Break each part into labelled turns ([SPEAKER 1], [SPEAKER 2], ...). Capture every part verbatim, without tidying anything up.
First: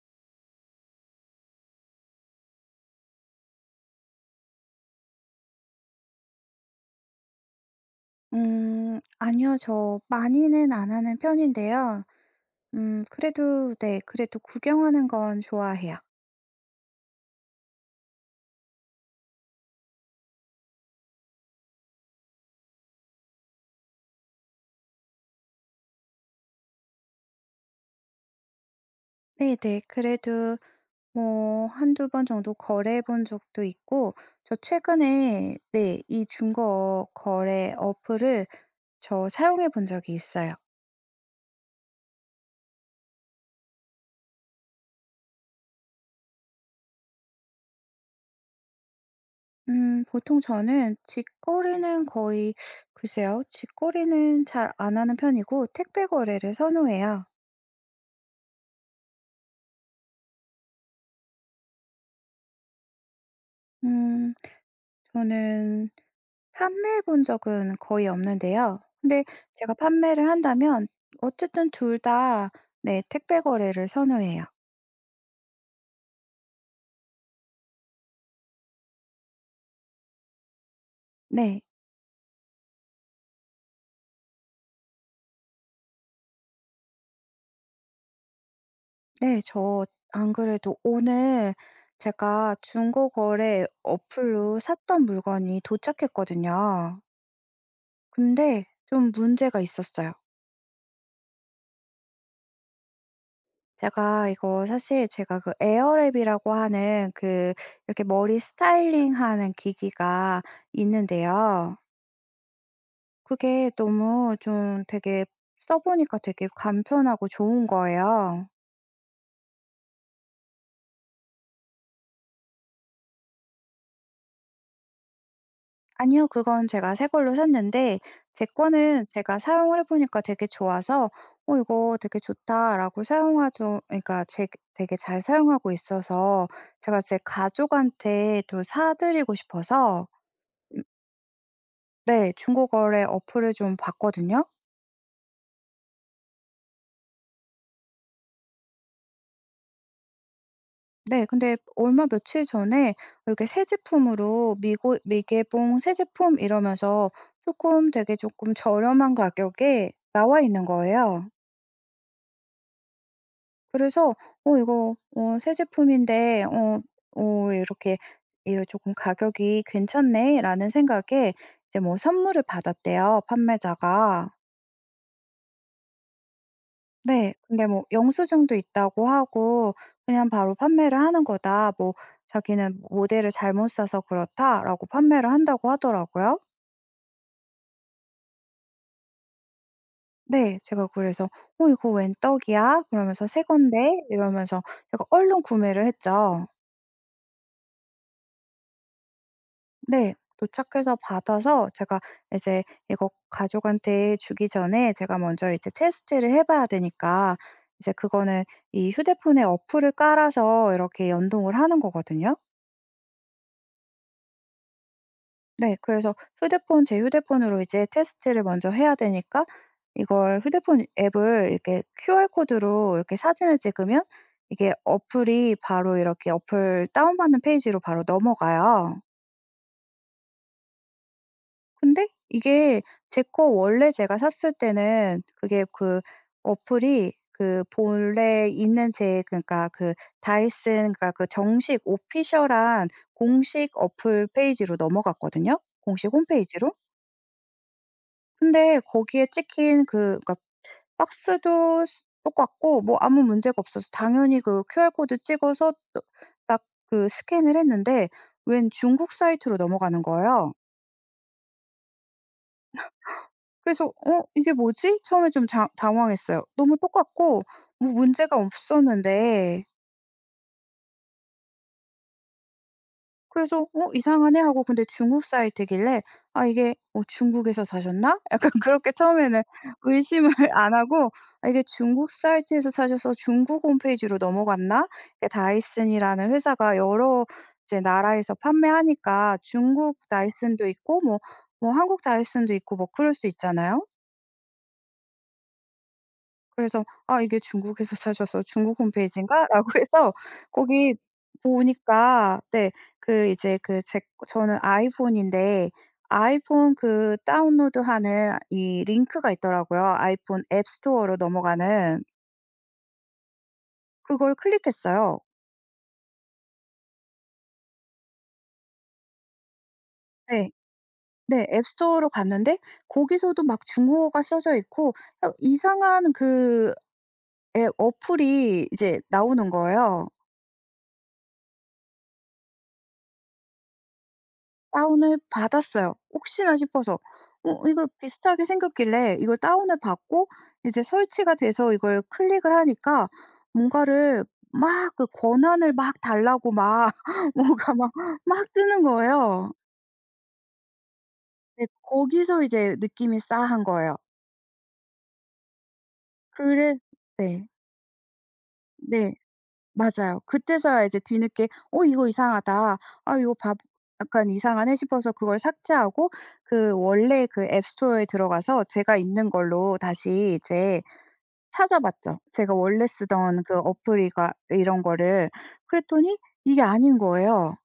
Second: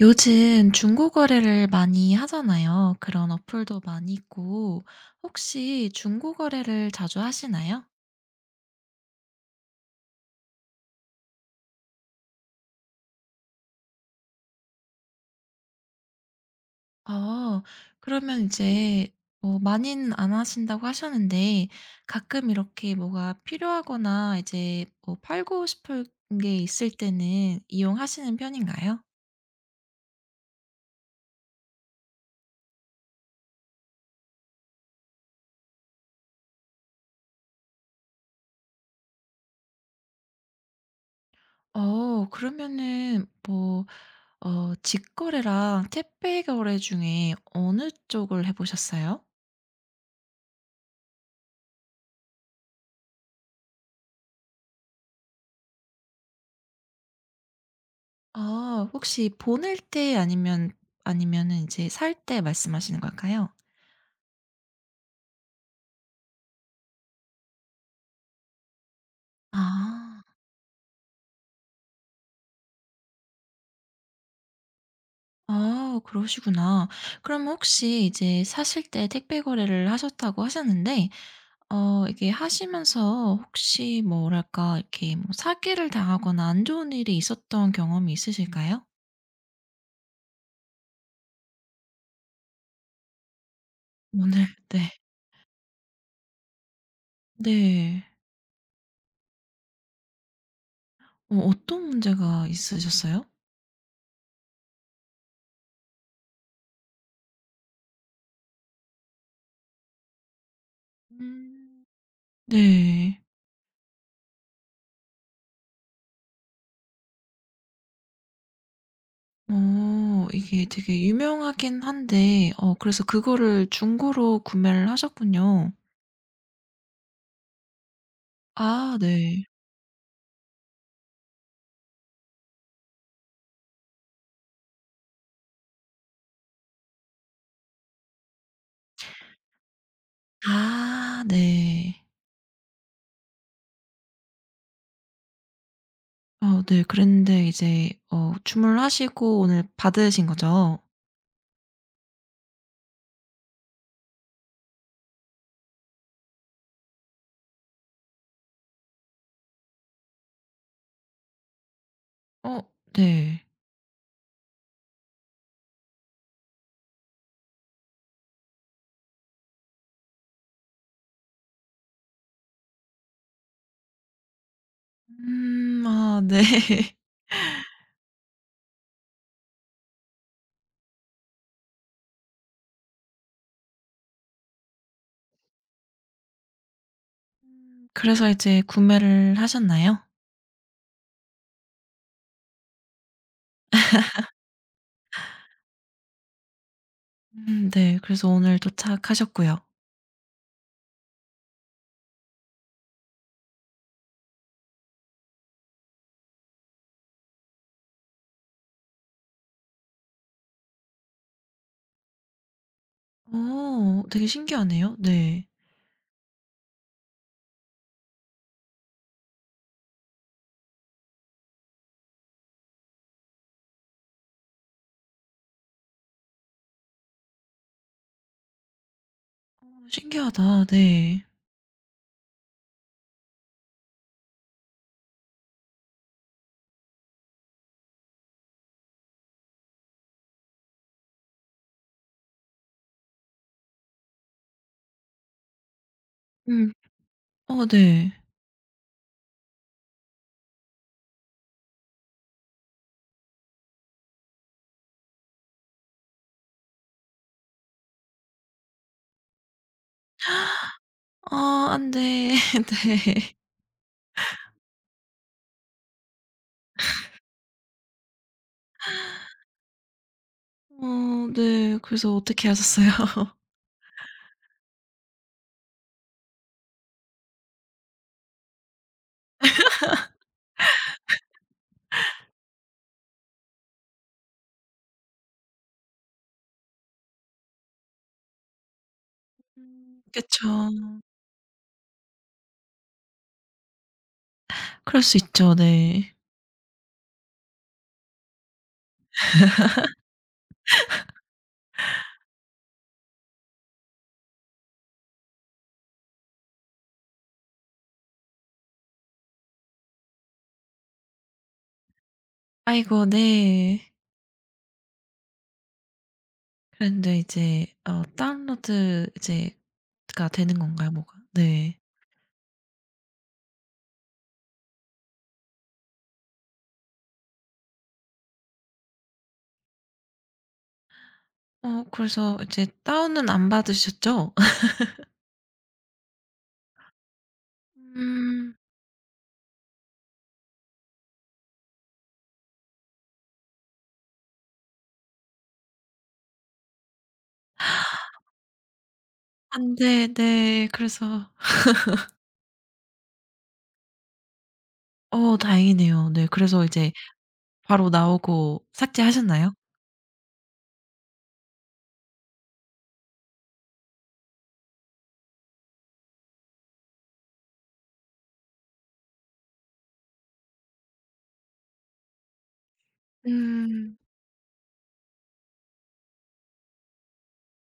[SPEAKER 1] 요즘 중고 거래를 많이 하잖아요. 그런 어플도 많이 있고 혹시 중고 거래를 자주 하시나요?
[SPEAKER 2] 음 아니요. 저 많이는 안 하는 편인데요. 음 그래도 네 그래도 구경하는 건 좋아해요.
[SPEAKER 1] 아, 그러면 이제 뭐 많이는 안 하신다고 하셨는데 가끔 이렇게 뭐가 필요하거나 이제 뭐 팔고 싶은 게 있을 때는 이용하시는 편인가요?
[SPEAKER 2] 네네. 그래도 뭐 한두 번 정도 거래해 본 적도 있고 저 최근에 네 이 중고 거래 어플을 저 사용해 본 적이 있어요.
[SPEAKER 1] 어, 그러면은 뭐 어, 직거래랑 택배 거래 중에 어느 쪽을 해 보셨어요?
[SPEAKER 2] 음 보통 저는 직거래는 거의 글쎄요. 직거래는 잘 안 하는 편이고 택배 거래를 선호해요.
[SPEAKER 1] 아, 혹시 보낼 때 아니면 아니면은 이제 살 때 말씀하시는 걸까요?
[SPEAKER 2] 음 저는 판매해 본 적은 거의 없는데요. 근데 제가
[SPEAKER 1] 아.
[SPEAKER 2] 판매를 한다면 어쨌든 둘 다 네 택배 거래를 선호해요.
[SPEAKER 1] 아, 그러시구나. 그럼 혹시 이제 사실 때 택배 거래를 하셨다고 하셨는데
[SPEAKER 2] 네.
[SPEAKER 1] 어, 이게 하시면서 혹시 뭐랄까 이렇게 뭐 사기를 당하거나 안 좋은 일이 있었던 경험이 있으실까요?
[SPEAKER 2] 네. 저 안 그래도 오늘 제가 중고 거래
[SPEAKER 1] 오늘.
[SPEAKER 2] 어플로
[SPEAKER 1] 네.
[SPEAKER 2] 샀던 물건이 도착했거든요.
[SPEAKER 1] 네.
[SPEAKER 2] 근데 좀 문제가 있었어요.
[SPEAKER 1] 어, 어떤 문제가 있으셨어요?
[SPEAKER 2] 제가 이거 사실 제가 그 에어랩이라고 하는 그 이렇게 머리 스타일링하는 기기가 있는데요.
[SPEAKER 1] 음. 네.
[SPEAKER 2] 그게 너무 좀 되게 써 보니까 되게 간편하고 좋은 거예요.
[SPEAKER 1] 어, 이게 되게 유명하긴 한데 어, 그래서 그거를 중고로 구매를 하셨군요.
[SPEAKER 2] 아니요. 그건 제가 새 걸로 샀는데 제
[SPEAKER 1] 아
[SPEAKER 2] 거는 제가
[SPEAKER 1] 네.
[SPEAKER 2] 사용을 해 보니까 되게 좋아서 '어 이거 되게 좋다.'라고 사용하죠 그러니까 제 되게 잘 사용하고 있어서 제가 제 가족한테 또 사 드리고 싶어서 음
[SPEAKER 1] 아 네.
[SPEAKER 2] 네 중고 거래 어플을 좀 봤거든요.
[SPEAKER 1] 어 네. 그랬는데 이제 어, 주문을 하시고 오늘 받으신 거죠?
[SPEAKER 2] 네. 근데 얼마 며칠 전에 이렇게 새 제품으로 미고 미개봉 새 제품 이러면서 조금 되게 조금 저렴한 가격에 나와 있는 거예요.
[SPEAKER 1] 어 네.
[SPEAKER 2] 그래서 '어 이거 어 새 제품인데 어 어 이렇게 이래 조금 가격이 괜찮네.'라는 생각에 이제 뭐 선물을 받았대요 판매자가.
[SPEAKER 1] 음 아 네.
[SPEAKER 2] 네. 근데 뭐 영수증도 있다고 하고 그냥 바로 "판매를 하는 거다." 뭐 자기는 "모델을 잘못 사서 그렇다."라고 판매를 한다고 하더라고요.
[SPEAKER 1] 그래서 이제 구매를 하셨나요?
[SPEAKER 2] 네. 제가 그래서 "어 이거 웬 떡이야?" 그러면서 "새 건데." 이러면서 제가 얼른 구매를 했죠.
[SPEAKER 1] 음 네. 그래서 오늘 도착하셨고요.
[SPEAKER 2] 네. 도착해서 받아서 제가 이제 이거 가족한테 주기 전에 제가 먼저 이제 테스트를 해 봐야 되니까 이제 그거는 이 휴대폰에 어플을 깔아서 이렇게 연동을 하는 거거든요.
[SPEAKER 1] 오, 되게 신기하네요. 네.
[SPEAKER 2] 네. 그래서 휴대폰 제 휴대폰으로 이제 테스트를 먼저 해야 되니까 이걸 휴대폰 앱을 이렇게 큐알 코드로 이렇게 사진을 찍으면 이게 어플이 바로 이렇게 어플 다운받는 페이지로 바로 넘어가요.
[SPEAKER 1] 어, 신기하다. 네.
[SPEAKER 2] 근데 이게 제 거 원래 제가 샀을 때는 그게 그 어플이 그 본래 있는 제 그러니까 그 다이슨 그러니까 그 정식 오피셜한 공식 어플 페이지로 넘어갔거든요, 공식
[SPEAKER 1] 음.
[SPEAKER 2] 홈페이지로.
[SPEAKER 1] 어 네.
[SPEAKER 2] 근데 거기에 찍힌 그 그러니까 박스도 스 똑같고 뭐 아무 문제가 없어서 당연히 그 큐알 코드 찍어서 딱 그 스캔을 했는데 웬 중국 사이트로 넘어가는 거예요.
[SPEAKER 1] 아, 안 돼. 네.
[SPEAKER 2] 그래서 '어 이게 뭐지?' 처음에 좀 장 당황했어요. 너무 똑같고 뭐 문제가 없었는데
[SPEAKER 1] 어 네. 그래서 어떻게 하셨어요?
[SPEAKER 2] 그래서 '어 이상하네.' 하고 근데 중국 사이트길래 '아 이게 어 중국에서 사셨나?' 약간 그렇게 처음에는 의심을 안 하고 '아 이게 중국 사이트에서 사셔서 중국 홈페이지로 넘어갔나?' 이게 다이슨이라는 회사가 여러 이제 나라에서 판매하니까 중국
[SPEAKER 1] 음.
[SPEAKER 2] 다이슨도
[SPEAKER 1] 그쵸.
[SPEAKER 2] 있고 뭐 뭐 한국 다이슨도 있고 뭐 그럴 수 있잖아요.
[SPEAKER 1] 그럴 수 있죠. 네.
[SPEAKER 2] 그래서 '아 이게 중국에서 사셔서 중국 홈페이지인가?'라고 해서 거기 보니까 네 그 이제 그 제 저는 아이폰인데 아이폰 그 다운로드하는 이 링크가 있더라고요. 아이폰 앱 스토어로 넘어가는.
[SPEAKER 1] 아이고 네.
[SPEAKER 2] 그걸 클릭했어요.
[SPEAKER 1] 그런데 이제 어, 다운로드 이제 가
[SPEAKER 2] 네.
[SPEAKER 1] 되는 건가요? 뭐가?
[SPEAKER 2] 네. 앱
[SPEAKER 1] 네.
[SPEAKER 2] 스토어로 갔는데 거기서도 막 중국어가 써져 있고 어 이상한 그 앱 어플이 이제 나오는 거예요.
[SPEAKER 1] 어, 그래서 이제 다운은 안 받으셨죠?
[SPEAKER 2] 다운을 받았어요. 혹시나 싶어서. 어 이거
[SPEAKER 1] 음.
[SPEAKER 2] 비슷하게
[SPEAKER 1] 음.
[SPEAKER 2] 생겼길래 이걸 다운을 받고 이제 설치가 돼서 이걸 클릭을 하니까 뭔가를 막 그 권한을 막 달라고 막 뭔가 막 막 뜨는 거예요.
[SPEAKER 1] 안 돼. 네. 그래서.
[SPEAKER 2] 네 거기서 이제 느낌이 싸한 거예요.
[SPEAKER 1] 어, 다행이네요. 네. 그래서
[SPEAKER 2] 그래
[SPEAKER 1] 이제
[SPEAKER 2] 네.
[SPEAKER 1] 바로 나오고
[SPEAKER 2] 네.
[SPEAKER 1] 삭제하셨나요?
[SPEAKER 2] 맞아요. 그때서야 이제 뒤늦게 '어 이거 이상하다. 아 이거 바 약간 이상하네.' 싶어서 그걸 삭제하고 그 원래 그 앱 스토어에 들어가서 제가 있는 걸로 다시 이제 찾아봤죠. 제가 원래 쓰던 그
[SPEAKER 1] 음.
[SPEAKER 2] 어플이가 이런 거를. 그랬더니 이게 아닌 거예요.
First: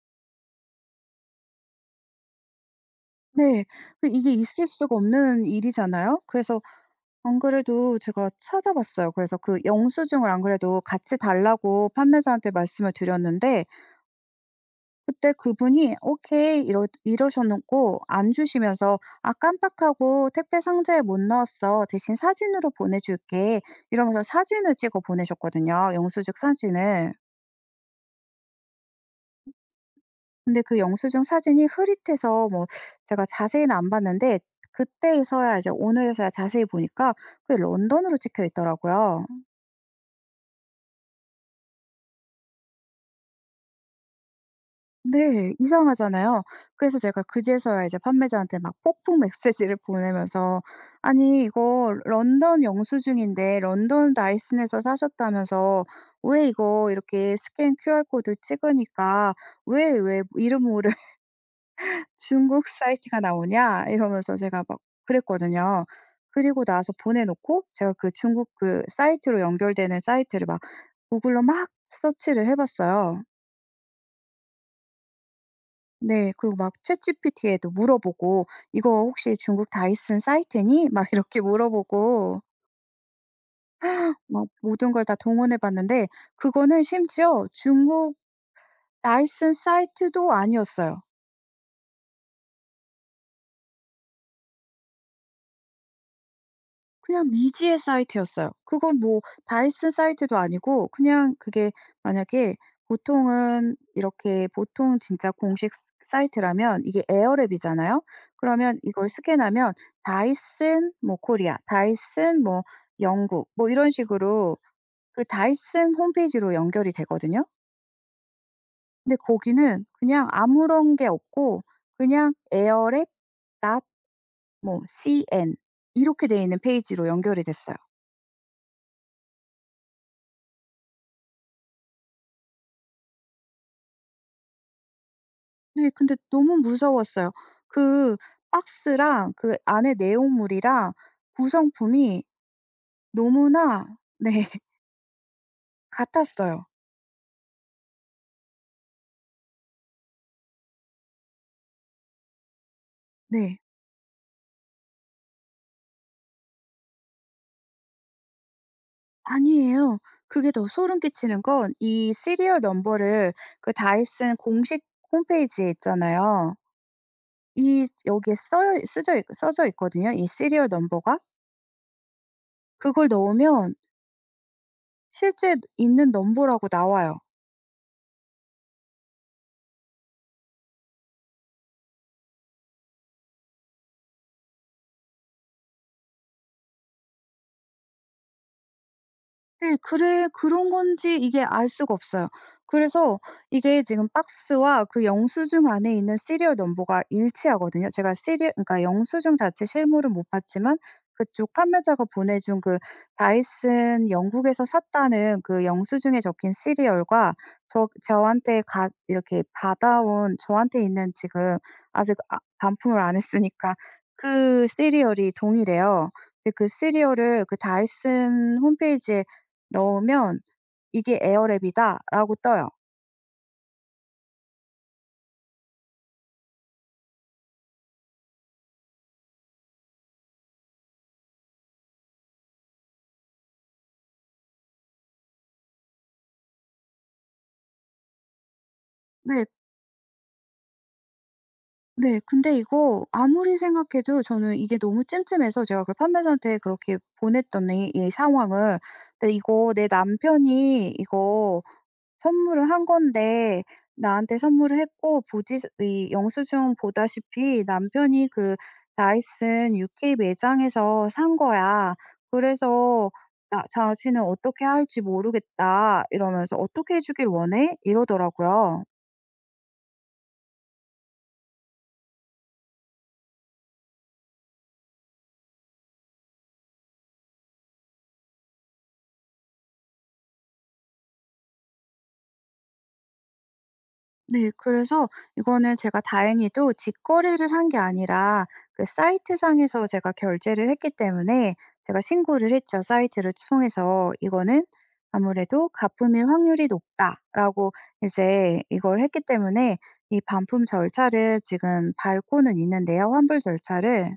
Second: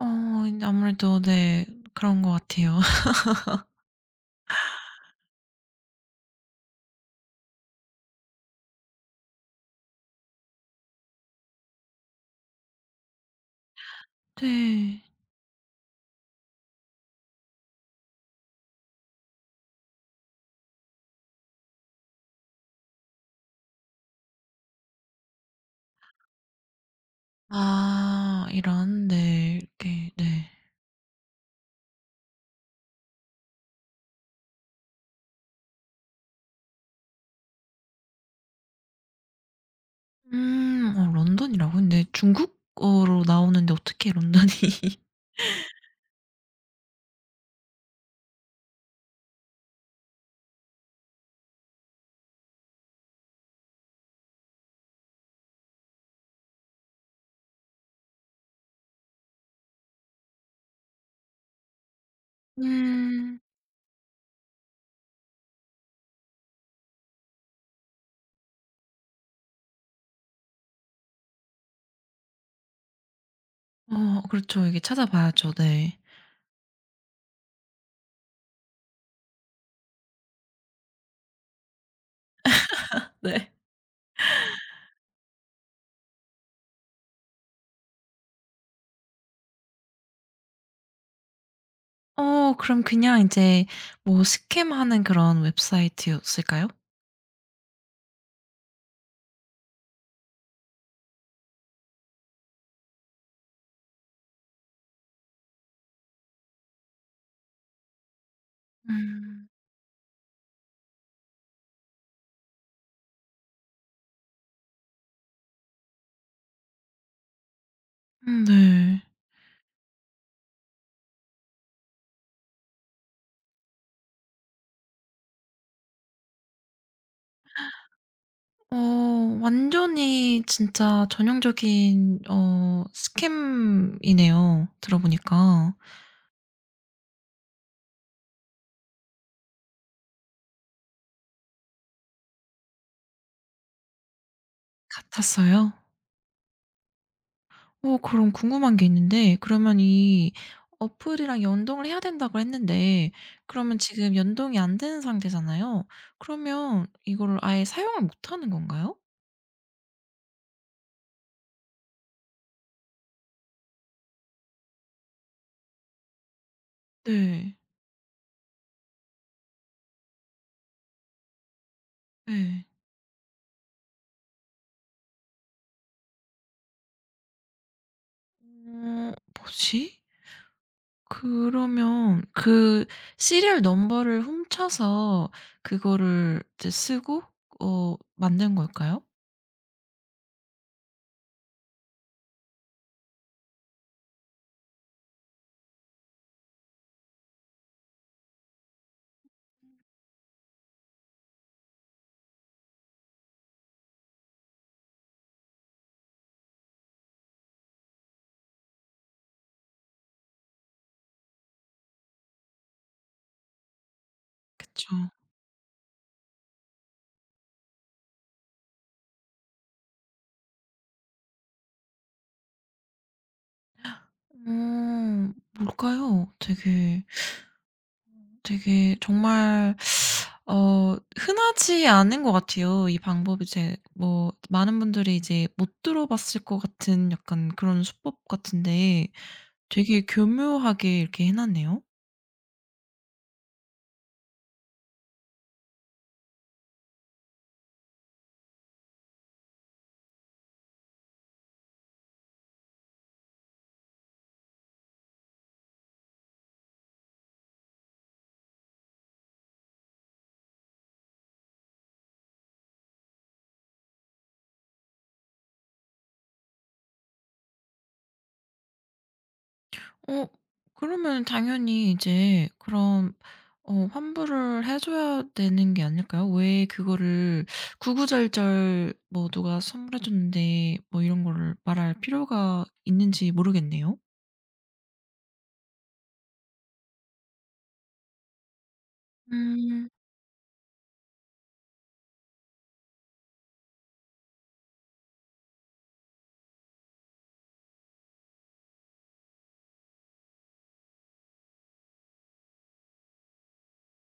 [SPEAKER 1] 어, 이제 아무래도 네. 그런 것 같아요.
[SPEAKER 2] 네. 그 이게 있을 수가 없는 일이잖아요. 그래서 안 그래도 제가 찾아봤어요. 그래서 그 영수증을 안 그래도 같이 달라고 판매사한테 말씀을 드렸는데
[SPEAKER 1] 네.
[SPEAKER 2] 그때 그분이 "오케이." 이러 이러셨고 안 주시면서 "아 깜빡하고 택배 상자에 못 넣었어. 대신 사진으로 보내줄게." 이러면서 사진을 찍어 보내셨거든요, 영수증 사진을.
[SPEAKER 1] 아 이런 네. 이렇게 네.
[SPEAKER 2] 근데 그 영수증 사진이 흐릿해서 뭐 제가 자세히는 안 봤는데 그때서야 이제 오늘에서야 자세히 보니까 그게 런던으로 찍혀 있더라고요.
[SPEAKER 1] 음, 어, 런던이라고 근데 중국어로 나오는데 어떻게 런던이
[SPEAKER 2] 네. 이상하잖아요. 그래서 제가 그제서야 이제 판매자한테 막 폭풍 메시지를 보내면서 "아니 이거 런던 영수증인데 런던 다이슨에서 사셨다면서 왜 이거 이렇게 스캔 큐알 코드 찍으니까 왜 왜 이름 모를 중국 사이트가
[SPEAKER 1] 음.
[SPEAKER 2] 나오냐?" 이러면서 제가 막 그랬거든요. 그리고 나서 보내 놓고 제가 그 중국 그 사이트로 연결되는 사이트를 막 구글로 막 서치를 해 봤어요.
[SPEAKER 1] 어, 그렇죠. 이게 찾아봐야죠. 네.
[SPEAKER 2] 네. 그리고 막 챗지피티에도 물어보고 "이거 혹시 중국 다이슨 사이트니?" 막 이렇게 물어보고
[SPEAKER 1] 네.
[SPEAKER 2] 막 모든 걸 다 동원해 봤는데 그거는 심지어 중국 다이슨 사이트도 아니었어요.
[SPEAKER 1] 어, 그럼 그냥 이제 뭐 스캠하는 그런 웹사이트였을까요?
[SPEAKER 2] 그냥 미지의 사이트였어요. 그건 뭐 다이슨 사이트도 아니고 그냥 그게 만약에 보통은 이렇게 보통 진짜 공식 사이트라면 이게 에어랩이잖아요. 그러면 이걸
[SPEAKER 1] 음.
[SPEAKER 2] 스캔하면 다이슨 뭐 코리아, 다이슨 뭐 영국 뭐 이런 식으로 그 다이슨 홈페이지로 연결이 되거든요.
[SPEAKER 1] 음 네.
[SPEAKER 2] 근데 거기는 그냥 아무런 게 없고 그냥 에어랩 닷 뭐 cn 이렇게 돼 있는 페이지로 연결이 됐어요.
[SPEAKER 1] 어, 완전히 진짜 전형적인 어, 스캠이네요 들어보니까.
[SPEAKER 2] 네. 근데 너무 무서웠어요. 그 박스랑 그 안에 내용물이랑 구성품이 너무나 네
[SPEAKER 1] 같았어요?
[SPEAKER 2] 같았어요.
[SPEAKER 1] 어, 그럼 궁금한 게 있는데 그러면 이 어플이랑 연동을 해야 된다고 했는데
[SPEAKER 2] 네.
[SPEAKER 1] 그러면 지금 연동이 안 되는 상태잖아요. 그러면 이거를 아예 사용을 못 하는 건가요?
[SPEAKER 2] 아니에요. 그게 더 소름 끼치는 건 이 시리얼 넘버를 그 다이슨 공식 홈페이지에 있잖아요.
[SPEAKER 1] 네.
[SPEAKER 2] 이 여기에 써 쓰져 있 써져 있거든요, 이 시리얼 넘버가.
[SPEAKER 1] 네.
[SPEAKER 2] 그걸 넣으면 실제 있는 넘버라고 나와요.
[SPEAKER 1] 어, 뭐지? 그러면 그 시리얼 넘버를 훔쳐서 그거를 이제 쓰고 어, 만든 걸까요?
[SPEAKER 2] 네. 그래 그런 건지 이게 알 수가 없어요. 그래서 이게 지금 박스와 그 영수증 안에 있는 시리얼 넘버가 일치하거든요. 제가 시리얼 그러니까 영수증 자체 실물은 못 봤지만 그쪽 판매자가 보내준 그 다이슨 영국에서 샀다는 그 영수증에 적힌 시리얼과 저 저한테 가 이렇게 받아온 저한테 있는 지금 아직 아 반품을 안 했으니까 그
[SPEAKER 1] 그쵸.
[SPEAKER 2] 시리얼이 동일해요. 근데 그 시리얼을 그 다이슨 홈페이지에 넣으면 "이게 에어랩이다."라고 떠요.
[SPEAKER 1] 어, 뭘까요? 되게 되게 정말 어, 흔하지 않은 것 같아요. 이 방법이 이제 뭐 많은 분들이 이제 못 들어봤을 것 같은 약간 그런 수법 같은데
[SPEAKER 2] 네.
[SPEAKER 1] 되게 교묘하게 이렇게 해 놨네요.
[SPEAKER 2] 네. 근데 이거 아무리 생각해도 저는 이게 너무 찜찜해서 제가 그 판매자한테 그렇게 보냈더니 이 상황을 근데 이거 내 남편이 이거 선물을 한 건데 나한테 선물을 했고 보지 이 영수증 보다시피 남편이 그 다이슨 유케이 매장에서 산 거야. 그래서 "나 자신은 어떻게 할지 모르겠다." 이러면서 "어떻게 해 주길 원해?" 이러더라고요.
[SPEAKER 1] 어, 그러면 당연히 이제 그럼 어, 환불을 해 줘야 되는 게 아닐까요? 왜 그거를 구구절절 뭐 "누가 선물해 줬는데." 뭐 이런 거를 말할 필요가 있는지 모르겠네요.
[SPEAKER 2] 네. 그래서 이거는 제가 다행히도 직거래를 한 게 아니라 그 사이트 상에서
[SPEAKER 1] 음.
[SPEAKER 2] 제가 결제를 했기 때문에 제가 신고를 했죠, 사이트를 통해서. "이거는 아무래도 가품일 확률이 높다."라고 이제 이걸 했기 때문에 이 반품 절차를 지금 밟고는 있는데요, 환불 절차를.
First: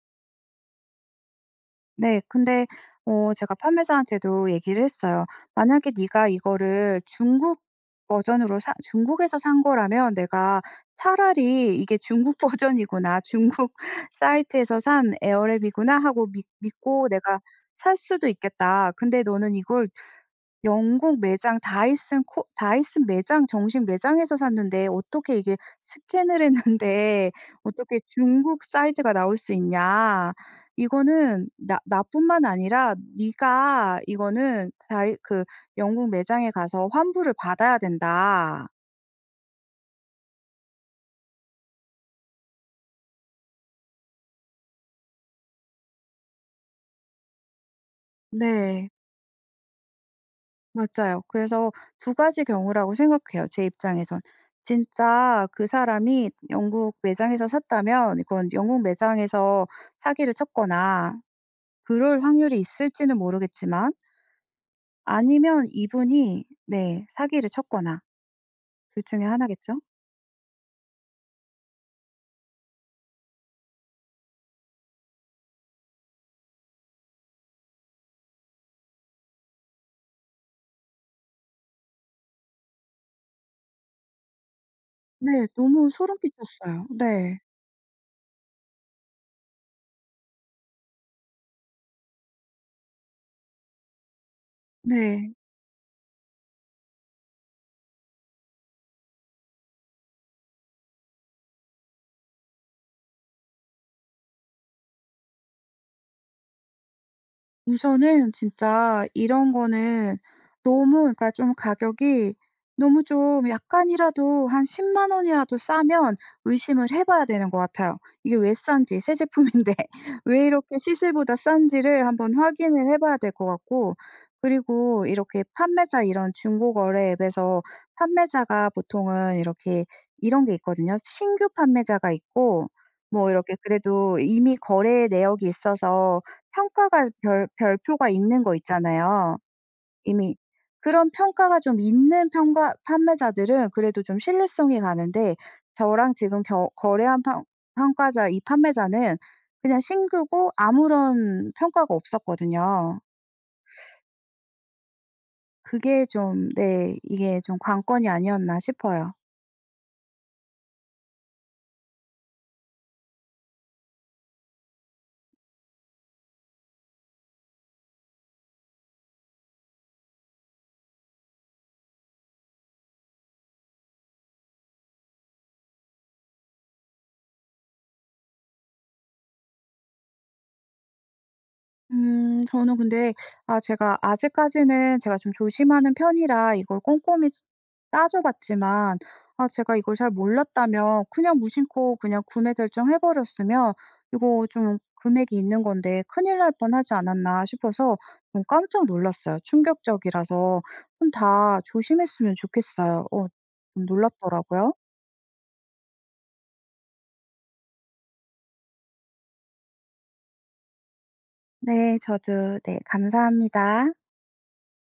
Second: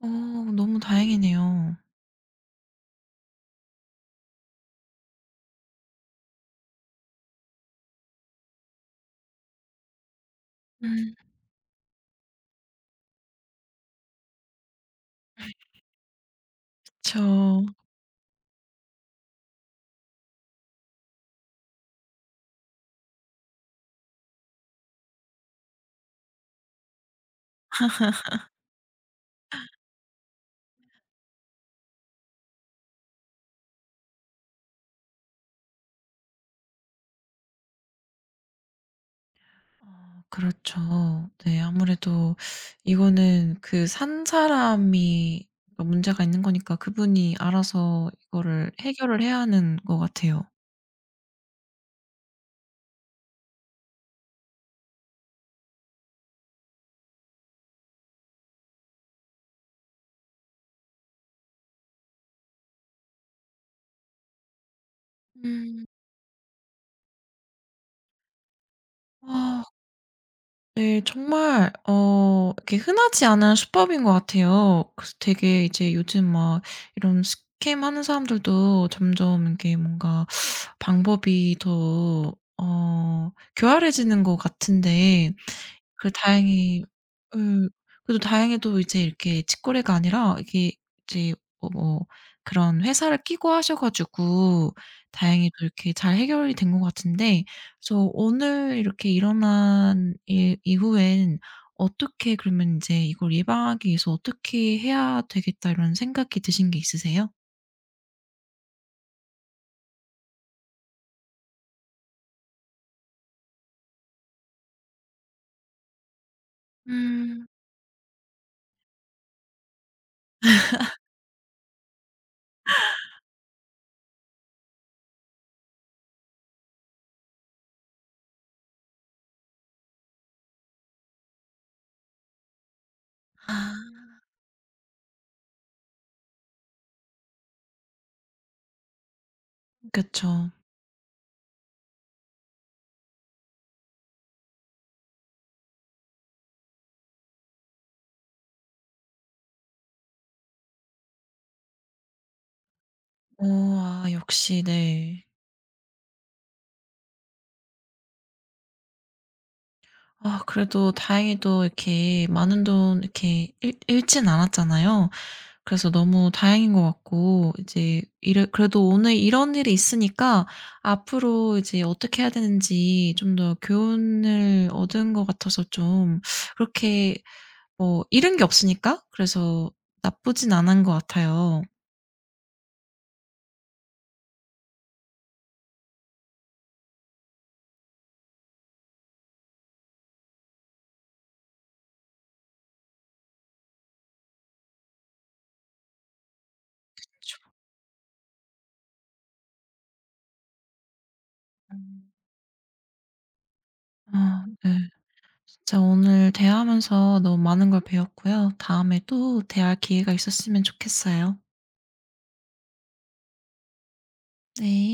[SPEAKER 1] 어, 너무 다행이네요.
[SPEAKER 2] 네. 근데 어 제가 판매자한테도 얘기를 했어요. "만약에 네가 이거를 중국 버전으로 사 중국에서 산 거라면 내가
[SPEAKER 1] 음.
[SPEAKER 2] 차라리 이게 중국 버전이구나. 중국 사이트에서 산 에어랩이구나." 하고 믿 믿고
[SPEAKER 1] 그쵸.
[SPEAKER 2] 내가 살 수도 있겠다. 근데 너는 이걸 영국 매장 다이슨 코 다이슨 매장 정식 매장에서 샀는데 어떻게 이게 스캔을 했는데 어떻게 중국 사이트가 나올 수 있냐. 이거는 나 나뿐만 아니라 네가 이거는 다이 그 영국 매장에 가서 환불을 받아야 된다.
[SPEAKER 1] 아, 그렇죠. 네, 아무래도 이거는 그 산 사람이 어, 문제가 있는 거니까 그분이 알아서 이거를
[SPEAKER 2] 네.
[SPEAKER 1] 해결을 해야 하는 것 같아요.
[SPEAKER 2] 맞아요. 그래서 두 가지 경우라고 생각해요, 제 입장에선. 진짜 그 사람이 영국 매장에서 샀다면 이건 영국 매장에서 사기를 쳤거나 그럴 확률이 있을지는 모르겠지만 아니면
[SPEAKER 1] 음.
[SPEAKER 2] 이분이 네 사기를 쳤거나 둘 중에
[SPEAKER 1] 아
[SPEAKER 2] 하나겠죠.
[SPEAKER 1] 네, 정말 어, 이렇게 흔하지 않은 수법인 것 같아요. 그래서 되게 이제 요즘 막 이런 스캠하는 사람들도 점점 이게 뭔가 방법이 더 어, 교활해지는 것 같은데.
[SPEAKER 2] 네. 너무
[SPEAKER 1] 그
[SPEAKER 2] 소름
[SPEAKER 1] 다행히.
[SPEAKER 2] 끼쳤어요. 네.
[SPEAKER 1] 예. 그래도 다행히도 이제 이렇게 직거래가 아니라 이게 이제 어, 뭐뭐 그런 회사를 끼고 하셔 가지고
[SPEAKER 2] 네.
[SPEAKER 1] 다행히도 이렇게 잘 해결이 된 것 같은데 그래서 오늘 이렇게 일어난 일 이후엔 어떻게 그러면 인제 이걸 예방하기 위해서 '어떻게 해야 되겠다.' 이런 생각이 드신 게 있으세요?
[SPEAKER 2] 우선은 진짜 이런 거는 너무 그러니까 좀 가격이 너무 좀 약간이라도 한1 0 원이라도 싸면 의심을 해 봐야
[SPEAKER 1] 음.
[SPEAKER 2] 되는 것 같아요. 이게 왜 싼지 새 제품인데 왜 이렇게 시세보다 싼지를 한번 확인을 해 봐야 될 것 같고 그리고 이렇게 판매자 이런 중고거래 앱에서 판매자가 보통은 이렇게 이런 게 있거든요. 신규 판매자가 있고 뭐 이렇게
[SPEAKER 1] 아.
[SPEAKER 2] 그래도 이미 거래 내역이 있어서 평가가 별 별표가 있는 거 있잖아요,
[SPEAKER 1] 그쵸.
[SPEAKER 2] 이미. 그런 평가가 좀 있는 평가 판매자들은 그래도 좀 신뢰성이 가는데 저랑 지금 겨 거래한 판 평가자 이 판매자는 그냥 싱그고 아무런 평가가 없었거든요.
[SPEAKER 1] 어, 아 역시 네.
[SPEAKER 2] 그게 좀 네 이게 좀 관건이 아니었나 싶어요.
[SPEAKER 1] 아, 그래도 다행히도 이렇게 많은 돈 이렇게 잃 잃진 않았잖아요. 그래서 너무 다행인 것 같고 이제 이래 그래도 오늘 이런 일이 있으니까 앞으로 이제 어떻게 해야 되는지 좀 더 교훈을 얻은 것 같아서 좀 그렇게 뭐 잃은 게 없으니까 그래서 나쁘진 않은 것 같아요.
[SPEAKER 2] 음 저는 근데 아 제가 아직까지는 제가 좀 조심하는 편이라 이걸 꼼꼼히 따져 봤지만 아 제가 이걸 잘 몰랐다면 그냥 무심코 그냥 구매 결정해 버렸으면 이거 좀 금액이 있는 건데 '큰일 날 뻔하지 않았나.' 싶어서 좀 깜짝 놀랐어요. 충격적이라서 좀 다
[SPEAKER 1] 음.
[SPEAKER 2] 조심했으면 좋겠어요. 어 좀
[SPEAKER 1] 아
[SPEAKER 2] 놀랍더라고요.
[SPEAKER 1] 네. 진짜 오늘 대화하면서 너무 많은 걸 배웠고요. 다음에 또 대화할 기회가 있었으면 좋겠어요.
[SPEAKER 2] 네 저도 네 감사합니다.
[SPEAKER 1] 네.